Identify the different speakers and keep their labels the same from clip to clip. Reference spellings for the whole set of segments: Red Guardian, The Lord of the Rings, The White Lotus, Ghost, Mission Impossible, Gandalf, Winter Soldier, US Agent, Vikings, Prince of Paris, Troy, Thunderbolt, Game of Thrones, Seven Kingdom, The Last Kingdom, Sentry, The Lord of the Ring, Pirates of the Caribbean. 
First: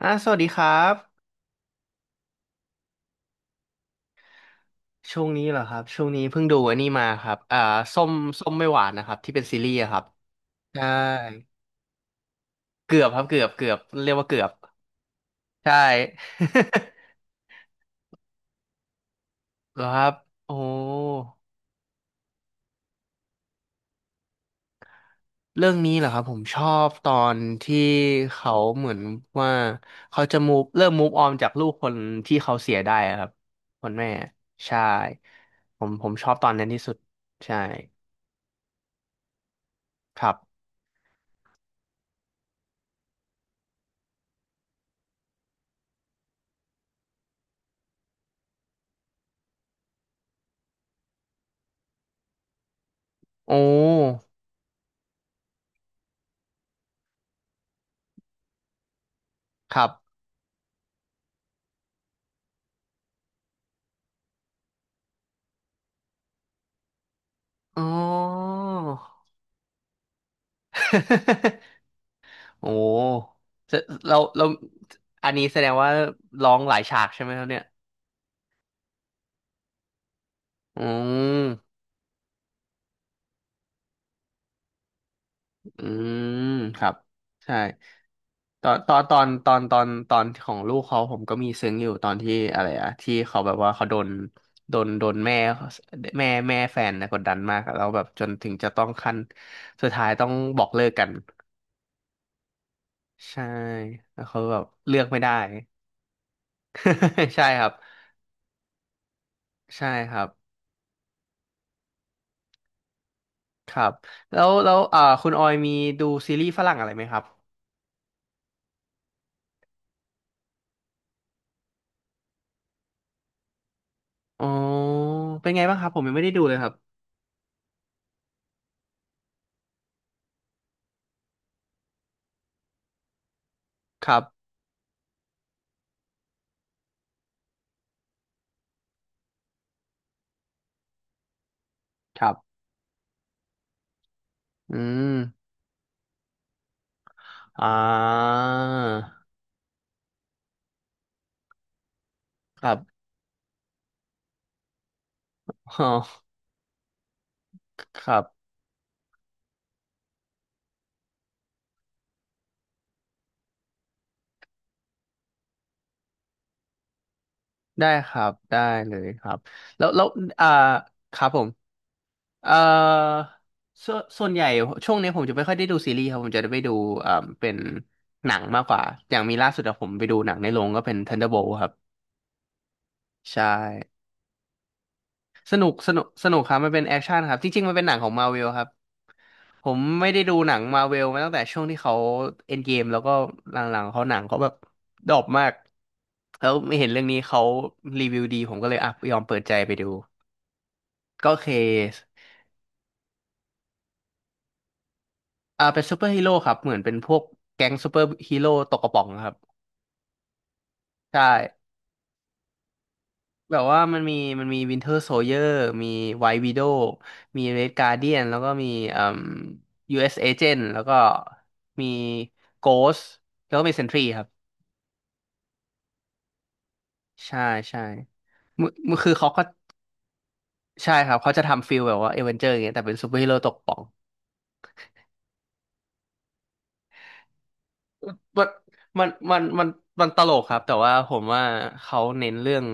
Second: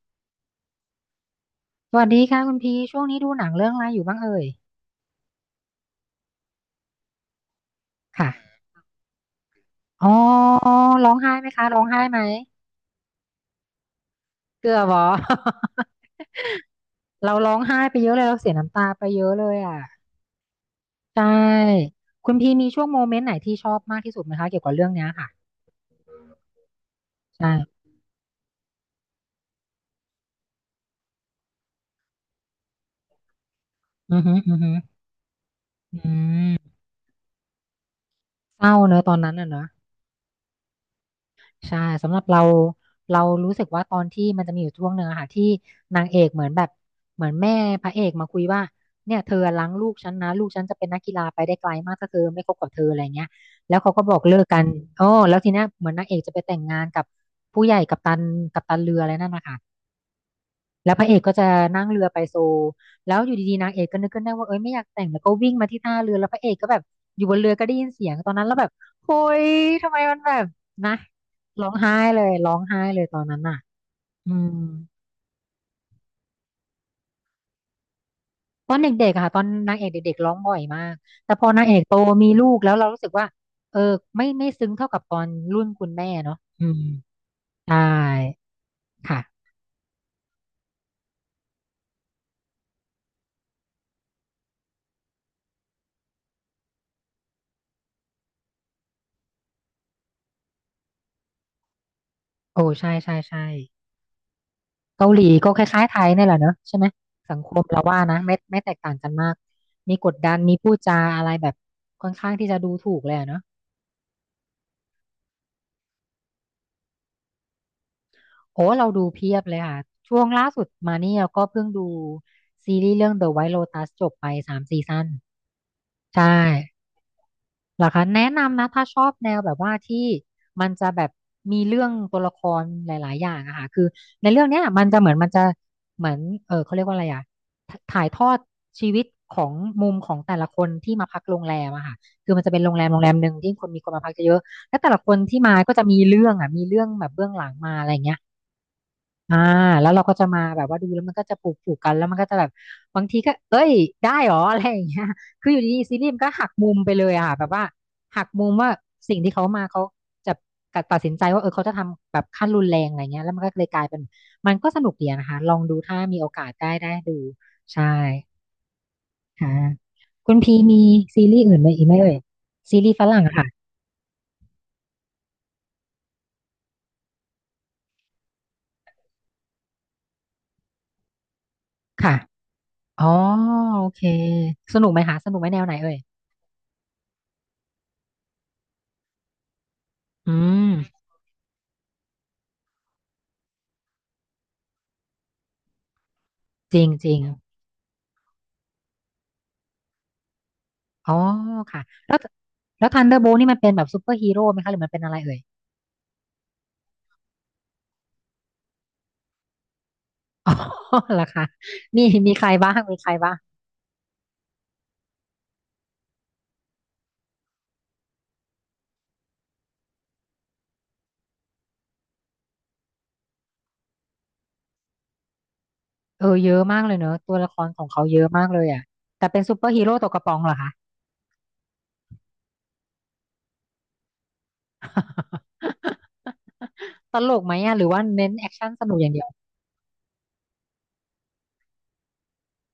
Speaker 1: สวัสดีครับ
Speaker 2: สวัสดีค่ะคุณพีช่วงนี้ดูหนังเรื่องอะไรอยู่บ้างเอ่ย
Speaker 1: ช่วงนี้เหรอครับช่วงนี้เพิ่งดูอันนี้มาครับส้มส้ม
Speaker 2: ค่ะ
Speaker 1: ไม่หวานนะครับที่เป็นซีรีส์อะครับ
Speaker 2: อ๋อ
Speaker 1: ใช่
Speaker 2: ร้องไห้ไหมคะร้องไห้ไหม
Speaker 1: เกือบครับเกือบเรียกว่าเกือบ
Speaker 2: เกือบเหรอ
Speaker 1: ใช่
Speaker 2: เราร้องไห้ไปเยอะเลยเราเสียน้ำตาไปเยอะเลยอ่ะ
Speaker 1: เหรอครับโอ้
Speaker 2: ใช่คุณพีมีช่วงโมเมนต์ไหนที่ชอบมากที่สุดไหมคะเกี่ยวกับเรื่องเนี้ยค่ะ
Speaker 1: เรื่องนี้เหรอครับผมชอบตอนที่
Speaker 2: ใช่
Speaker 1: เขาเหมือนว่าเขาจะมูฟเริ่มมูฟออนจากลูกคนที่เขาเสียได้อะครับคนแม่
Speaker 2: อือฮึอือฮึ
Speaker 1: ใช่ผม
Speaker 2: อื
Speaker 1: ผมชอบตอนนั้น
Speaker 2: ม
Speaker 1: ที่สุดใช่
Speaker 2: เศร้าเนอะตอนนั้นอ่ะเนอะ
Speaker 1: ครับ
Speaker 2: ใช่สำหรับเราเรารู้สึกว่าตอนที่มันจะมีอยู่ช่วงหนึ่งอะค่ะที่นางเอกเหมือนแบบเหมือนแม่พระเอกมาคุยว่าเนี่ยเธอล้างลูกฉันนะลูกฉันจะเป็นนักกีฬาไปได้ไกลมากถ้าเธอไม่คบกับเธออะไรเงี้ย
Speaker 1: โอ้
Speaker 2: แล้วเขาก็บอกเลิกกันโอ้แล้วทีเนี้ยเหมือนนางเอกจะไปแต่งงานกับผู้ใหญ่กัปตันกัปตันเรืออะไรนั่นนะคะ
Speaker 1: ครับ
Speaker 2: แล้วพระเอกก็จะนั่งเรือไปโซลแล้วอยู่ดีๆนางเอกก็นึกขึ้นได้ว่าเอ้ยไม่อยากแต่งแล้วก็วิ่งมาที่ท่าเรือแล้วพระเอกก็แบบอยู่บนเรือก็ได้
Speaker 1: อ๋อ
Speaker 2: ยินเสียงตอนนั้นแล้วแบบโอ้ยทำไมมันแบบนะ ร้องไห้เลยร้อง
Speaker 1: โอ้
Speaker 2: ไห้เลยตอนนั้นน่ะ
Speaker 1: จะเรา
Speaker 2: อื
Speaker 1: เรา
Speaker 2: ม
Speaker 1: อันนี้แสดงว่าร้องหลายฉากใช่ไหมครับเนี่ย
Speaker 2: ตอนเด็กๆอะค่ะตอนนางเอกเด็กๆร้องบ่อย
Speaker 1: อื
Speaker 2: มากแต่พอนางเอ
Speaker 1: ม
Speaker 2: กโตมีลูกแล้วเรารู้สึกว่าเออไม่ซึ้งเท่ากับตอนรุ่น
Speaker 1: อื
Speaker 2: คุณแม่เนาะ
Speaker 1: ม
Speaker 2: อื
Speaker 1: ค
Speaker 2: ม
Speaker 1: รับใช่
Speaker 2: ใช่
Speaker 1: ตอนตอนตอ
Speaker 2: ค่ะ
Speaker 1: นตอนตอนตอนของลูกเขาผมก็มีซึ้งอยู่ตอนที่อะไรอะที่เขาแบบว่าเขาโดนโดนแม่แม่แฟนนะกดดันมากอะแล้วแบบจนถึงจะต้องขั้นสุดท้ายต้องบอกเลิกกัน
Speaker 2: โอ้ใช่ใช่ใช่
Speaker 1: ใช่แล้วเขาแบบเลือก
Speaker 2: เกา
Speaker 1: ไม่
Speaker 2: หลี
Speaker 1: ได้
Speaker 2: ก็คล้ายๆไทยนี่แหละเนอะใช่ไหม สัง
Speaker 1: ใช่
Speaker 2: ค
Speaker 1: ค
Speaker 2: ม
Speaker 1: รับ
Speaker 2: เราว่านะไม่แตกต่างกันมาก
Speaker 1: ใช่
Speaker 2: มีก
Speaker 1: ค
Speaker 2: ด
Speaker 1: รับ
Speaker 2: ดันมีพูดจาอะไรแบบค่อนข้างที่จะดูถูกเลยอะเนอะ
Speaker 1: ครับแล้วคุณออยมีดูซีรีส์ฝรั่งอะไรไหมครับ
Speaker 2: โอ้เราดูเพียบเลยค่ะช่วงล่าสุดมานี่เราก็เพิ่งดูซีรีส์เรื่อง The White Lotus จบไป
Speaker 1: อ๋อ
Speaker 2: 3 ซีซั่น
Speaker 1: เป็นไงบ้างครับผมยังไม่
Speaker 2: ใช่
Speaker 1: ได้ดูเลยครับ
Speaker 2: เหรอคะแนะนำนะถ้าชอบแนวแบบว่าที่มันจะแบบมีเรื่องตัวละครหลายๆอย่างอะค่ะคือ
Speaker 1: ครับ
Speaker 2: ในเรื่องเนี้ยมันจะเหมือนมันจะเหมือนเออเขาเรียกว่าอะไรอะถถ่ายทอดชีวิตของมุมของแต่ละคนที่มาพักโรงแรมอะค่ะ
Speaker 1: ครั
Speaker 2: คือ
Speaker 1: บ
Speaker 2: มันจะเป็นโรงแรมโรงแรมหนึ่งที่คนมีคนมาพักเยอะๆ
Speaker 1: อื
Speaker 2: แล้วแต่ละค
Speaker 1: ม
Speaker 2: นที่มาก็จะมีเรื่องอะมีเรื่องแบบเบื้องหลัง
Speaker 1: อ่า
Speaker 2: มาอะไรอย่างเงี้ย อ่าแล้วเราก็จะมาแบบว่าดูแล้วมันก็จะปลูกปลูกกันแล้วมันก็จะแบบ
Speaker 1: ครั
Speaker 2: บา
Speaker 1: บ
Speaker 2: งทีก็เอ้ยได้หรออะไรอย่างเงี้ยคืออยู่ดี
Speaker 1: อ๋
Speaker 2: ๆซีรีส์มั
Speaker 1: อ
Speaker 2: นก็หักมุมไปเลยอ่ะแบบว่า
Speaker 1: ครั
Speaker 2: หักมุ
Speaker 1: บ
Speaker 2: มว่าสิ่งที่เขามาเขาจะตัดสินใจว่าเออเขาจะทำแบบขั้นรุนแรงอะไรเงี้ยแล้วมันก็เลยกลายเป็นมันก็สนุกดีอะนะคะลองดูถ้ามีโอกาสได้ดูใช่
Speaker 1: ได้ครับได้เลยครับ
Speaker 2: ค่ะ
Speaker 1: แล้ว
Speaker 2: คุณ
Speaker 1: อ่า
Speaker 2: พีมี
Speaker 1: ค
Speaker 2: ซี
Speaker 1: รับผ
Speaker 2: รีส์
Speaker 1: ม
Speaker 2: อื่นไหมอีกไหมเอ่ย
Speaker 1: เอ่อ
Speaker 2: ซีรีส์ฝรั่งอะค่ะ
Speaker 1: ส่วนใหญ่ช่วงนี้ผมจะไม่ค่อยได้ดูซีรีส์ครับผมจะได้ไปดูเอ่าเป็นหนังมากกว่าอย่างมีล่าสุดอะผมไปดูหนังในโรงก็เป็น Thunderbolt ครับ
Speaker 2: ค่ะอ๋อ
Speaker 1: ใช่
Speaker 2: โอเคสนุกไหมคะสนุกไหม
Speaker 1: ส
Speaker 2: แนว
Speaker 1: นุ
Speaker 2: ไห
Speaker 1: ก
Speaker 2: น
Speaker 1: ส
Speaker 2: เอ่ย
Speaker 1: นุกสนุกครับมันเป็นแอคชั่นครับจริงๆมันเป็นหนังของมา r v เวลครับผมไม่ได้
Speaker 2: อื
Speaker 1: ดูหนังมา r v เว
Speaker 2: ม
Speaker 1: ลมาตั้งแต่ช่วงที่เขาเอ็นเกมแล้วก็หลังๆเขาหนังเขาแบบดรอปมากแล้วไม่
Speaker 2: จริ
Speaker 1: เห็
Speaker 2: ง
Speaker 1: นเรื่อง
Speaker 2: จริ
Speaker 1: นี้
Speaker 2: ง
Speaker 1: เขารีวิวดีผมก็เลยอ่ะยอมเปิดใจไปดู
Speaker 2: อ๋อ
Speaker 1: ก็เค
Speaker 2: ค่ะ
Speaker 1: ส
Speaker 2: แล้วแล้วทันเดอร์โบนี่มันเป็นแบบซูเปอร์ฮีโร่ไหมคะหรือมันเป็นอะไรเอ่ย
Speaker 1: อ่าเป็นซูเปอร์ฮีโร่ครับเหมือนเป็นพวกแก๊งซูเปอร์ฮีโร่ตกกระป๋องครับ
Speaker 2: อ๋อ เหร
Speaker 1: ใช่
Speaker 2: อคะมีมีใครบ้างมีใครบ้าง
Speaker 1: แบบว่ามันมีมันมีวินเทอร์โซเยอร์มีไว i t วิโดวมีเรดการ์เดียนแล้วก็มีเอ่ม US Agent แล้วก็มีโกสแล้วก็มีเซนทรีครับ
Speaker 2: เออเยอะมากเลยเนอะตัว
Speaker 1: ใช่
Speaker 2: ละครข
Speaker 1: ใช่
Speaker 2: องเขาเยอะมากเลยอ่ะ
Speaker 1: คือ
Speaker 2: แต่
Speaker 1: เขา
Speaker 2: เป็
Speaker 1: ก็
Speaker 2: นซูเปอร์ฮีโร่ตกกระป๋องเหรอคะ
Speaker 1: ใช่ครับเขาจะทำฟิลแบบว่าเอเวนเจอร์อย่างเงี้ยแต่เป็นซูเปอร์ฮีโร่ตกป่อง
Speaker 2: ตลกไหมอ่ะหรือว่า
Speaker 1: มัน
Speaker 2: เน้นแอคชั่นสนุก
Speaker 1: มั
Speaker 2: อ
Speaker 1: น
Speaker 2: ย่างเดียว
Speaker 1: มันมันมันตลกครับแต่ว่าผมว่าเขาเน้นเรื่อง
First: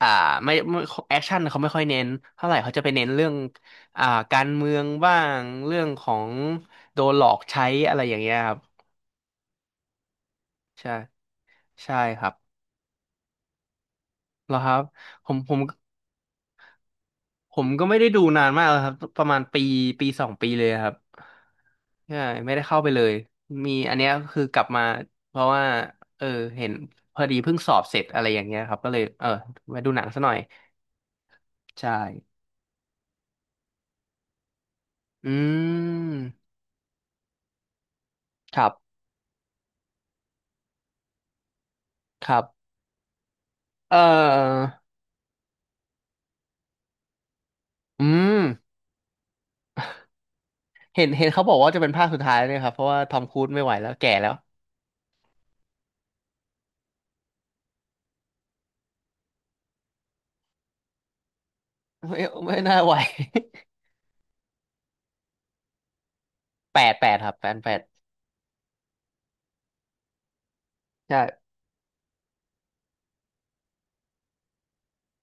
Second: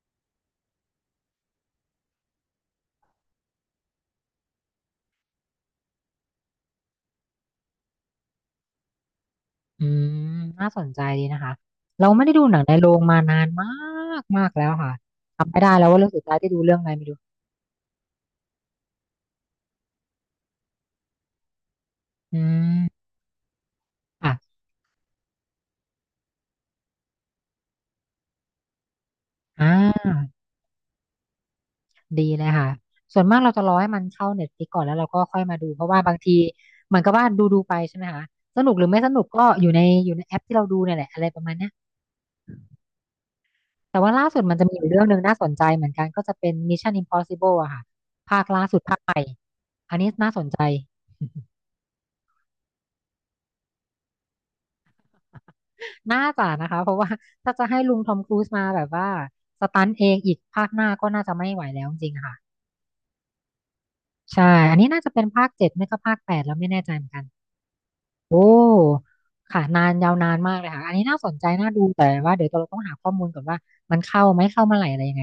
Speaker 1: อ่าไม่ไม่แอคชั่นเขาไม่ค่อยเน้นเท่าไหร่เขาจะไปเน้นเรื่องอ่าการเมืองบ้างเรื่องของโดนหลอกใช้อะไรอย่างเงี้ยครับ
Speaker 2: อืมน่าสน
Speaker 1: ใช่
Speaker 2: ใจดีนะคะ
Speaker 1: ใช่
Speaker 2: เรา
Speaker 1: ค
Speaker 2: ไม่
Speaker 1: รั
Speaker 2: ได้
Speaker 1: บ
Speaker 2: ดูหนังในโรงมานานมากมาก
Speaker 1: แล้วค
Speaker 2: แล้ว
Speaker 1: รับ
Speaker 2: ค่ะ
Speaker 1: ผมผ
Speaker 2: จำ
Speaker 1: ม
Speaker 2: ไม่ได้แล้วว่าเรื่องสุดท้ายที่ดูเรื่องอะไรไม่รู้
Speaker 1: ผมก็ไม่ได้ดูนานมากแล้วครับประมาณปีปีสองปีเลยครับใช่
Speaker 2: อื
Speaker 1: ไม่ได้เข้าไป
Speaker 2: ม
Speaker 1: เลยมีอันเนี้ย
Speaker 2: อ่ะ
Speaker 1: คือกลับมาเพราะว่าเออเห็นพอดีเพิ่งสอบเสร็จอะไรอย่างเงี้ยครับก็เลยเออ
Speaker 2: อ่
Speaker 1: มาดูหนังซะหน่อ
Speaker 2: า
Speaker 1: ยใช
Speaker 2: ดี
Speaker 1: ่
Speaker 2: เลยค่ะ ส่วนมากเราจะรอให้มันเข้าเน็ตฟลิกก่อนแล้วเราก็
Speaker 1: อื
Speaker 2: ค่อยมาดูเพราะว่าบางที
Speaker 1: ม
Speaker 2: เหมือนกับว่าดูไปใช่ไหมคะ
Speaker 1: ค
Speaker 2: ส
Speaker 1: รั
Speaker 2: นุ
Speaker 1: บ
Speaker 2: กหรือไม่สนุกก็อยู่ในอยู่ในแอปที่เราดูเนี่ยแหละอะไรประมาณเนี้ย
Speaker 1: ครับเออ
Speaker 2: แต่ว่าล่าสุดมันจะมีอยู่เรื่องหนึ่งน่าสนใจเหมือนกันก็จะเป็น Mission Impossible อะค่ะ
Speaker 1: อื
Speaker 2: ภา
Speaker 1: ม
Speaker 2: คล่าสุดภาคใหม่อันนี้น่าสนใจ
Speaker 1: เห็นเขาบอกว่าจะเป็นภาคสุดท้ายเนี่ยครับเพราะว่าทอมครูซไม่ไหวแล้วแก่แล้ว
Speaker 2: น่าจะนะคะเพราะว่าถ้าจะให้ลุงทอมครูซมาแบบว่าสตันเองอีกภาคหน้าก็น่าจะไม่ไหวแล้วจริง
Speaker 1: ไม่
Speaker 2: ๆค่ะ
Speaker 1: ไม่น่าไหว
Speaker 2: ใช่อันนี้น่าจะเป็นภาค 7ไม่ก็ภาค 8แล้วไม่
Speaker 1: แป
Speaker 2: แน่ใจ
Speaker 1: ด
Speaker 2: เห
Speaker 1: แป
Speaker 2: มือน
Speaker 1: ด
Speaker 2: กัน
Speaker 1: ครับแปดแปด
Speaker 2: โอ้ค่ะนานยาวนานมากเลยค่ะอันนี้
Speaker 1: ใช่
Speaker 2: น่าสนใจน่าดูแต่ว่าเดี๋ยวเราต้องหาข้อมูลก่อนว่ามันเข้าไหมเข้าเมื่อไหร่อะไรยังไง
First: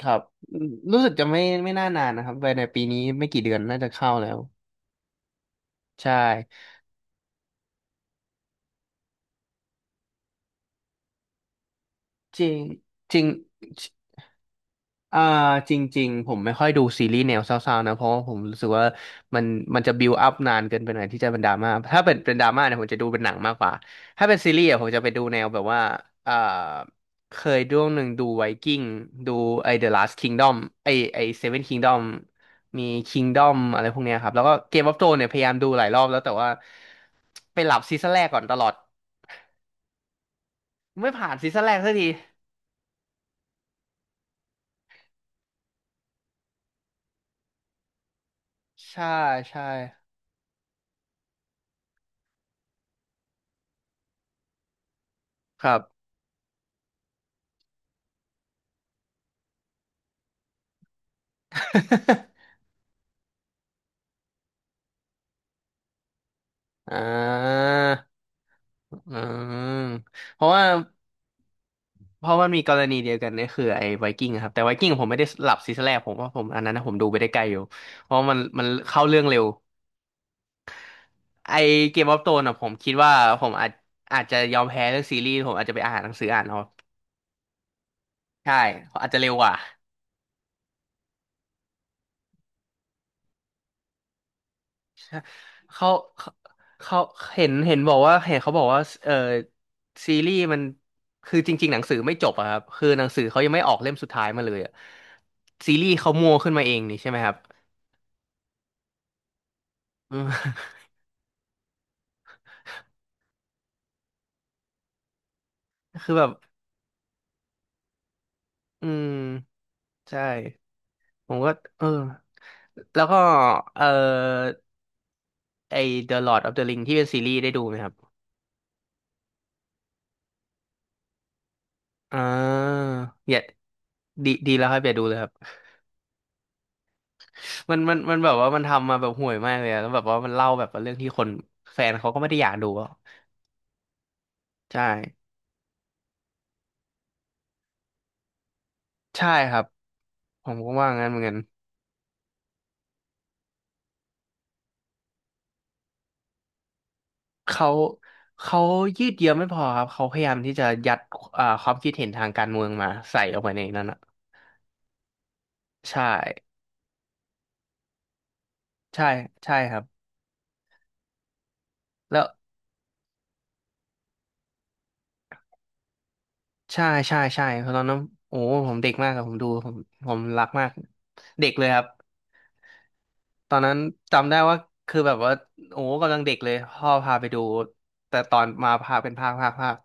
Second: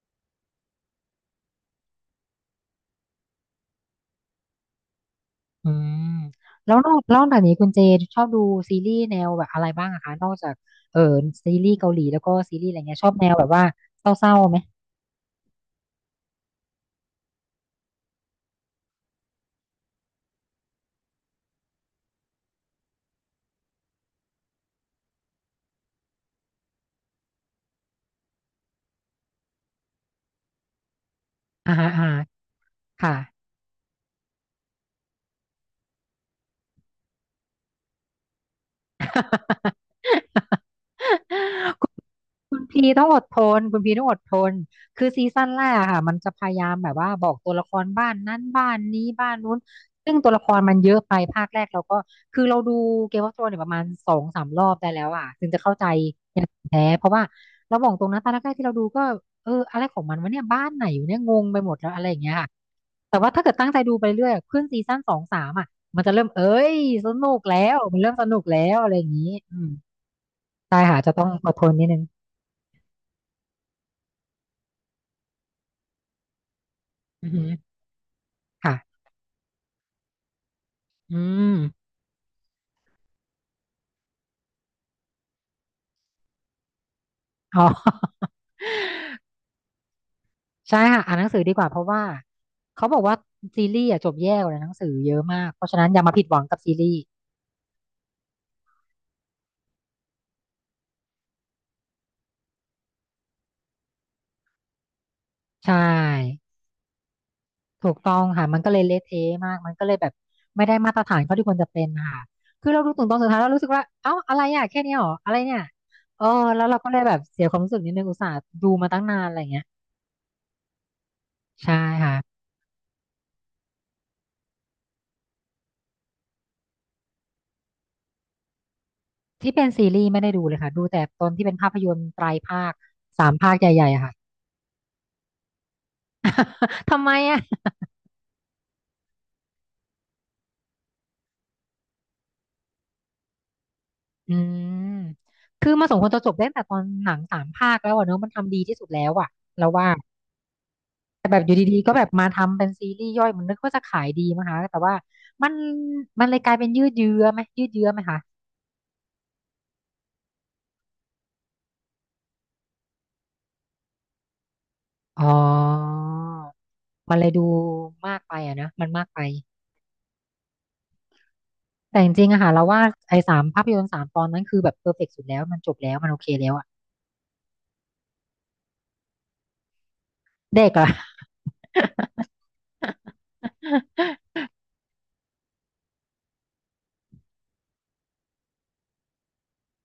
Speaker 1: ครับอืมรู้สึกจะไม่น่านานนะครับไปในปีนี้ไม่กี่เดือนน่าจะเข้าแล้ว
Speaker 2: อืม
Speaker 1: ใช่
Speaker 2: แล้วนอกจากนี้คุณเจชอบดูซีรีส์แนวแบบอะไรบ้างอะคะนอกจากเออซีรีส์เกาหลีแล้วก็
Speaker 1: จริ
Speaker 2: ซี
Speaker 1: ง
Speaker 2: รีส์อะไรเงี้ยชอ
Speaker 1: จ
Speaker 2: บ
Speaker 1: ริ
Speaker 2: แน
Speaker 1: ง
Speaker 2: วแบบว่าเศร้าๆไหม
Speaker 1: อ่าจริงๆผมไม่ค่อยดูซีรีส์แนวเศร้าๆนะเพราะว่าผมรู้สึกว่ามันมันจะบิวอัพนานเกินไปหน่อยที่จะเป็นดราม่าถ้าเป็นดราม่าเนี่ยผมจะดูเป็นหนังมากกว่าถ้าเป็นซีรีส์อะผมจะไปดูแนวแบบว่าอ่าเคยดูหนึ่งดูไวกิ้งดูไอ The Last Kingdom ไอ้ไอ Seven
Speaker 2: อ่าฮะ
Speaker 1: Kingdom
Speaker 2: อ่าฮะ
Speaker 1: มี
Speaker 2: ค่ะ
Speaker 1: Kingdom อะไรพวกเนี้ยครับแล้วก็ Game of Thrones เนี่ยพยายามดูหลายรอบแล้วแต่ว่าไปหลับซีซั่นแรกก่อนตลอดไม่ผ่านซีซั่น แรกสักที
Speaker 2: คุณพีต้องอดทนคุณพีต้องอดทนคือซีซั่นแรกอะค่ะมันจะพยายามแบบว่าบอกตัวละครบ้านนั้นบ้านนี้
Speaker 1: ใช่
Speaker 2: บ้านนู้น
Speaker 1: ใช่
Speaker 2: ซึ่งตัวละครมันเยอะไปภาคแรกเราก็คือเราดูเกม e อ f โ h r o n e s เนี่ยประมาณสองสามรอบได้แล้วอ่ะถึงจะ
Speaker 1: ค
Speaker 2: เข้า
Speaker 1: รับ
Speaker 2: ใจอย่างแท้เพราะว่าเราบอกตรงนะตอนแรกๆที่เราดูก็เอออะไรของมันวะเนี่ยบ้านไหนอยู่เนี่ยงงไปหมดแล้วอะไรอย่างเงี้ย ค่ะแต่ว่าถ้าเกิดตั้งใจดูไปเรื่อยอะขึ้นซีซั่นสองสามอ่ะมันจะเริ่มเอ้ย
Speaker 1: อ่
Speaker 2: สนุกแล้
Speaker 1: า
Speaker 2: วมันเริ่มสนุกแล้วอะไรอย่า
Speaker 1: อื
Speaker 2: งงี้อืม
Speaker 1: มเพราะว่า
Speaker 2: ใช่ค่ะจะต้องอดทนนิดนึง
Speaker 1: เพราะมันมีกรณีเดียวกันเนี่ยคือไอ้ไวกิ้งครับแต่ไวกิ้งผมไม่ได้หลับซีซั่นแรกผมว่าผมอันนั้นนะผมดูไปได้
Speaker 2: อือ
Speaker 1: ไก
Speaker 2: หื
Speaker 1: ล
Speaker 2: อ
Speaker 1: อยู่เพราะมัน
Speaker 2: ค่ะ
Speaker 1: เข้าเรื่องเร็ว
Speaker 2: อื
Speaker 1: ไอ
Speaker 2: ม
Speaker 1: เกมออฟโธนอ่ะผมคิดว่าผมอาจจะยอมแพ้เรื่องซีรีส์ผมอาจจะไปอ่านหนังสืออ่านเอา
Speaker 2: อ๋อ
Speaker 1: ใช่อาจจะเร็วกว่า
Speaker 2: ใช่ค่ะอ่านหนังสือดีกว่าเพราะว่าเขาบอกว่าซีรีส์อะจบแย่กว่าหนังสือเยอะมากเพราะฉะนั้
Speaker 1: เขา
Speaker 2: นอย่ามาผิด
Speaker 1: เขา
Speaker 2: หวังกับซีรี
Speaker 1: เขา
Speaker 2: ส์
Speaker 1: เห็นบอกว่าเห็นเขาบอกว่าเออซีรีส์มันคือจริงๆหนังสือไม่จบอะครับ คือหนังสือเขายังไม่ออกเล่มสุดท้ายมาเลยอะ
Speaker 2: ใช
Speaker 1: ซีรีส์เขามัว
Speaker 2: ่
Speaker 1: ขึ้นมาเองนี่ใช่ไหมครับ
Speaker 2: ถูกต้องค่ะมันก็เลยเละเทะมาก มันก็เลยแบบ
Speaker 1: อืม
Speaker 2: ไม่ได้มาตรฐานเขาที่ควรจะเป็นค่ะคือเราดูถึงตอนสุดท้ายเรารู้สึกว่าเอ้าอะไรอ่ะแค่เนี้ยเหรออะไรเนี่ย
Speaker 1: คือ
Speaker 2: เอ
Speaker 1: แบ
Speaker 2: อ
Speaker 1: บ
Speaker 2: แล้วเราก็เลยแบบเสียความรู้สึกนิดนึงอุตส่าห์ดู
Speaker 1: อื
Speaker 2: มาตั้งนานอะไรเงี้
Speaker 1: ม
Speaker 2: ย
Speaker 1: ใช่ ผมก็
Speaker 2: ใช่
Speaker 1: เออ
Speaker 2: ค่ะ
Speaker 1: แล้วก็เออไอ The Lord of the Ring ที่เป็นซีรีส์ได้ดูไหมครับ
Speaker 2: ที่เป็นซีรีส์ไม่ได้ดูเลยค่ะดูแต่ตอนที่เป็นภาพยนตร์
Speaker 1: อ่
Speaker 2: ไตรภา
Speaker 1: า
Speaker 2: คสา
Speaker 1: อ
Speaker 2: ม
Speaker 1: ย่า
Speaker 2: ภาคใหญ่ๆอะค่ะ
Speaker 1: ดี ดีแล้วครับอย่าดูเลยครับ
Speaker 2: ทำไมอะ
Speaker 1: มันแบบว่ามันทำมาแบบห่วยมากเลยอะแล้วแบบว่ามันเล่าแบบว่าเรื่องที่คนแฟนเขาก็ไม่ได้อยากดูอะ
Speaker 2: อื
Speaker 1: ใช่
Speaker 2: ม คือมาสมควรจะจบได้ตั้งแต่ตอนหนังสามภาคแล้วอะเนอะมันทำดีที่สุดแล้ว
Speaker 1: ใช่
Speaker 2: อะ
Speaker 1: ครับ
Speaker 2: เราว่า
Speaker 1: ผมก็ว่างั้นเหมือน
Speaker 2: แต่
Speaker 1: กัน
Speaker 2: แบบอยู่ดีๆก็แบบมาทำเป็นซีรีส์ย่อยมันนึกว่าจะขายดีมั้งคะแต่ว่ามันเลยกลายเป็นยืดเยื้อไหมยื
Speaker 1: เขา
Speaker 2: ดเยื้อไหมคะ
Speaker 1: เขายืดเยื้อไม่พอครับเขาพยายามที่จะยัดความคิดเห็นทางการเมืองมาใส่ออกไปในนั้นอ่ะ
Speaker 2: อ๋
Speaker 1: ใช่
Speaker 2: อมันเลยดูมากไปอะนะมัน
Speaker 1: ใช่
Speaker 2: มากไป
Speaker 1: ใช่ครับ
Speaker 2: แต่จ
Speaker 1: แล้ว
Speaker 2: ริงๆอะค่ะเราว่าไอ้สามภาพยนตร์สามตอนนั้นคือแบบเพอร์เฟกต์สุดแล้วมันจบแล้วมันโอเคแล้วอะ
Speaker 1: ใช่ใช่ ใช่เพราะตอนนั้นโอ้ผมเด็กมากครับผมดู ผมรักมา
Speaker 2: เด็
Speaker 1: ก
Speaker 2: กอะ
Speaker 1: เด็กเลยครับ ตอนนั้นจำได้ว่าคือแบบว่าโอ้กำลังเด็กเลยพ่อพาไปดูแต่ตอนมาพาเป็นภาค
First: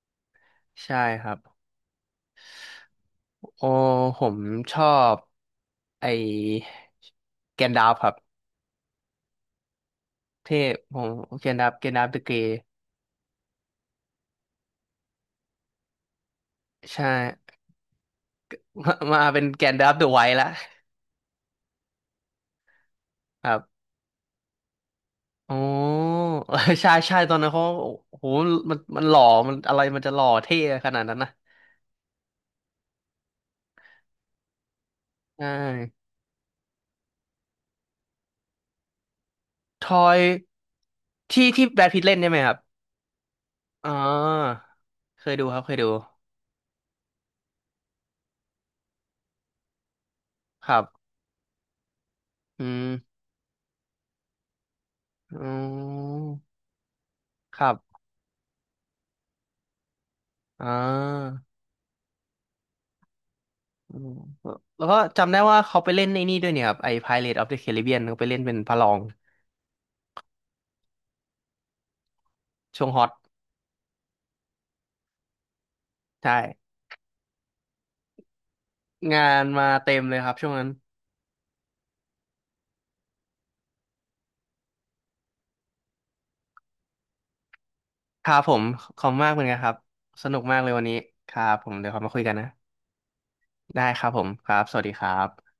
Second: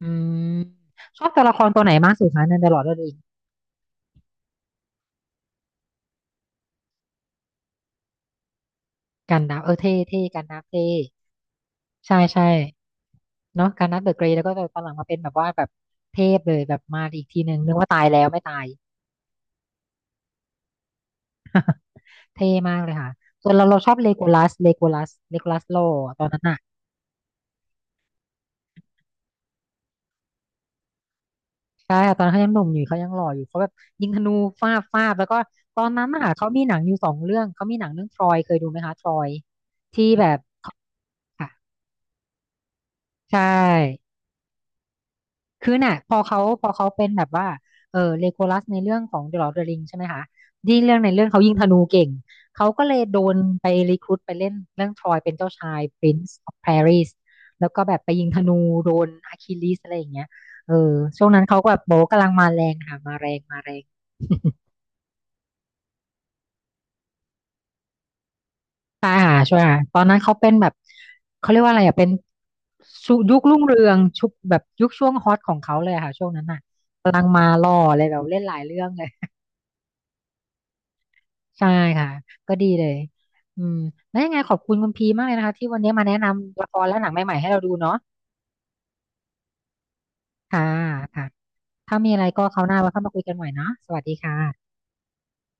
Speaker 2: อืม
Speaker 1: ใช่
Speaker 2: ช
Speaker 1: ค
Speaker 2: อบ
Speaker 1: รับ
Speaker 2: ตัวละครตัวไหนมากสุดคะในตดอะลอร์ดเร
Speaker 1: โอ้ผมชอบไอแกนดาฟครับ
Speaker 2: กันดั้มเออเท่เท่กันดั้
Speaker 1: เท่
Speaker 2: มเท่
Speaker 1: ผมแกนดาฟเด
Speaker 2: ใช่
Speaker 1: อะเก
Speaker 2: ใช่
Speaker 1: ย์
Speaker 2: เนาะกันดั้มเดอะเกรย์แล้วก็แบบตอนหลังมาเป็นแบบว่าแบบเทพเลยแบบมา
Speaker 1: ใช่
Speaker 2: อีกทีหนึ่งนึกว่าตายแล้วไม่ตาย
Speaker 1: มาเป็นแกนดาฟเดอะไวท์ละ
Speaker 2: เท่มากเลยค่ะ
Speaker 1: ค
Speaker 2: ส่ว
Speaker 1: รั
Speaker 2: นเราเรา
Speaker 1: บ
Speaker 2: ชอบเลโกลัสเลโกลัสเลโก
Speaker 1: โอ้
Speaker 2: ลัสโลตอนนั้น
Speaker 1: เออ
Speaker 2: อ่ะ
Speaker 1: ใช่ใช่ตอนนั้นเขาโอ้โหมันหล่อมันอะไรมันจะหล่อเท่ขนาดนั้นนะ
Speaker 2: ใช่ค่ะตอนนนเขายังหนุ่มอยู่เขายังหล่ออยู่เขาแบบยิงธนูฟาดฟาดแล้วก็
Speaker 1: ใช
Speaker 2: ตอนนั้
Speaker 1: ่
Speaker 2: นน่ะเขามีหนังอยู่สองเรื่องเขามีหนังเรื่องทรอยเคยดูไหมคะทรอย
Speaker 1: ท
Speaker 2: ที่
Speaker 1: อย
Speaker 2: แบบ
Speaker 1: ที่
Speaker 2: ค่ะ
Speaker 1: แบทพิทเล่นใช่ไหมครับ
Speaker 2: ใช่
Speaker 1: อ๋อเคยดูครับเค
Speaker 2: คือ
Speaker 1: ยดู
Speaker 2: น่ะพอเขาเป็นแบบว่าเออเลโกลัสในเรื่องของ The Lord of the Ring ใช่ไหมคะ
Speaker 1: ค
Speaker 2: ที่
Speaker 1: รั
Speaker 2: ง
Speaker 1: บ
Speaker 2: เรื่องในเรื่องเขายิงธนูเก่ง
Speaker 1: อื
Speaker 2: เขาก็เลย
Speaker 1: ม
Speaker 2: โดนไปรีครูทไปเล่นเรื่องทรอยเป็น
Speaker 1: อ๋
Speaker 2: เจ้าชาย
Speaker 1: อ
Speaker 2: Prince of Paris
Speaker 1: ค
Speaker 2: แล้
Speaker 1: รั
Speaker 2: วก็แบ
Speaker 1: บ
Speaker 2: บไปยิงธนูโดนอะคิลิสอะไรอย่างเงี้ย
Speaker 1: อ่า
Speaker 2: เออช่วงนั้นเขาก็แบบโบะกำลังมาแรงค่ะมาแรงมาแรง
Speaker 1: อืม แล้วก็จำได้ว่าเขาไปเล่นไอ้นี่ด้วยเนี่ยครับไอ้ p i r a t e of the Caribbean เขาไปเล่นเป็นพระรอง
Speaker 2: ใช่ค่ะใช่ค่ะตอนนั้นเขาเป็นแบบเขาเรียกว่าอะไรอ่ะเป็น
Speaker 1: ช่วงฮอต
Speaker 2: ชุยุครุ่งเรืองชุบแบบยุคช่วงฮอตของเขาเลยอะค่ะช่วงนั้นอ่ะ
Speaker 1: ใช่
Speaker 2: กำลังมาล่อเลยแบบเล่นหลายเรื่องเลย
Speaker 1: งานมาเต็มเลยครับช่วงนั้น
Speaker 2: ใช่ค่ะก็ดีเลยอืมแล้วยังไงขอบคุณคุณพีมากเลยนะคะที่วันนี้มาแนะนำละครและหนังใหม่ๆให้เราดูเนาะ
Speaker 1: ครับผมขอบคุณมากเหมือนกันครับสนุกมาก
Speaker 2: ค่ะ
Speaker 1: เลยวันนี้
Speaker 2: ค่ะ
Speaker 1: ครับผมเดี๋ยว
Speaker 2: ถ้า
Speaker 1: เรา
Speaker 2: มี
Speaker 1: มาคุ
Speaker 2: อะ
Speaker 1: ย
Speaker 2: ไร
Speaker 1: กัน
Speaker 2: ก็
Speaker 1: นะ
Speaker 2: คราวหน้าเราค่อยมาคุยกันใหม่เนาะ
Speaker 1: ได้
Speaker 2: สวั
Speaker 1: ค
Speaker 2: ส
Speaker 1: รับ
Speaker 2: ดี
Speaker 1: ผมครับส
Speaker 2: ค่ะ
Speaker 1: วัสดีครับ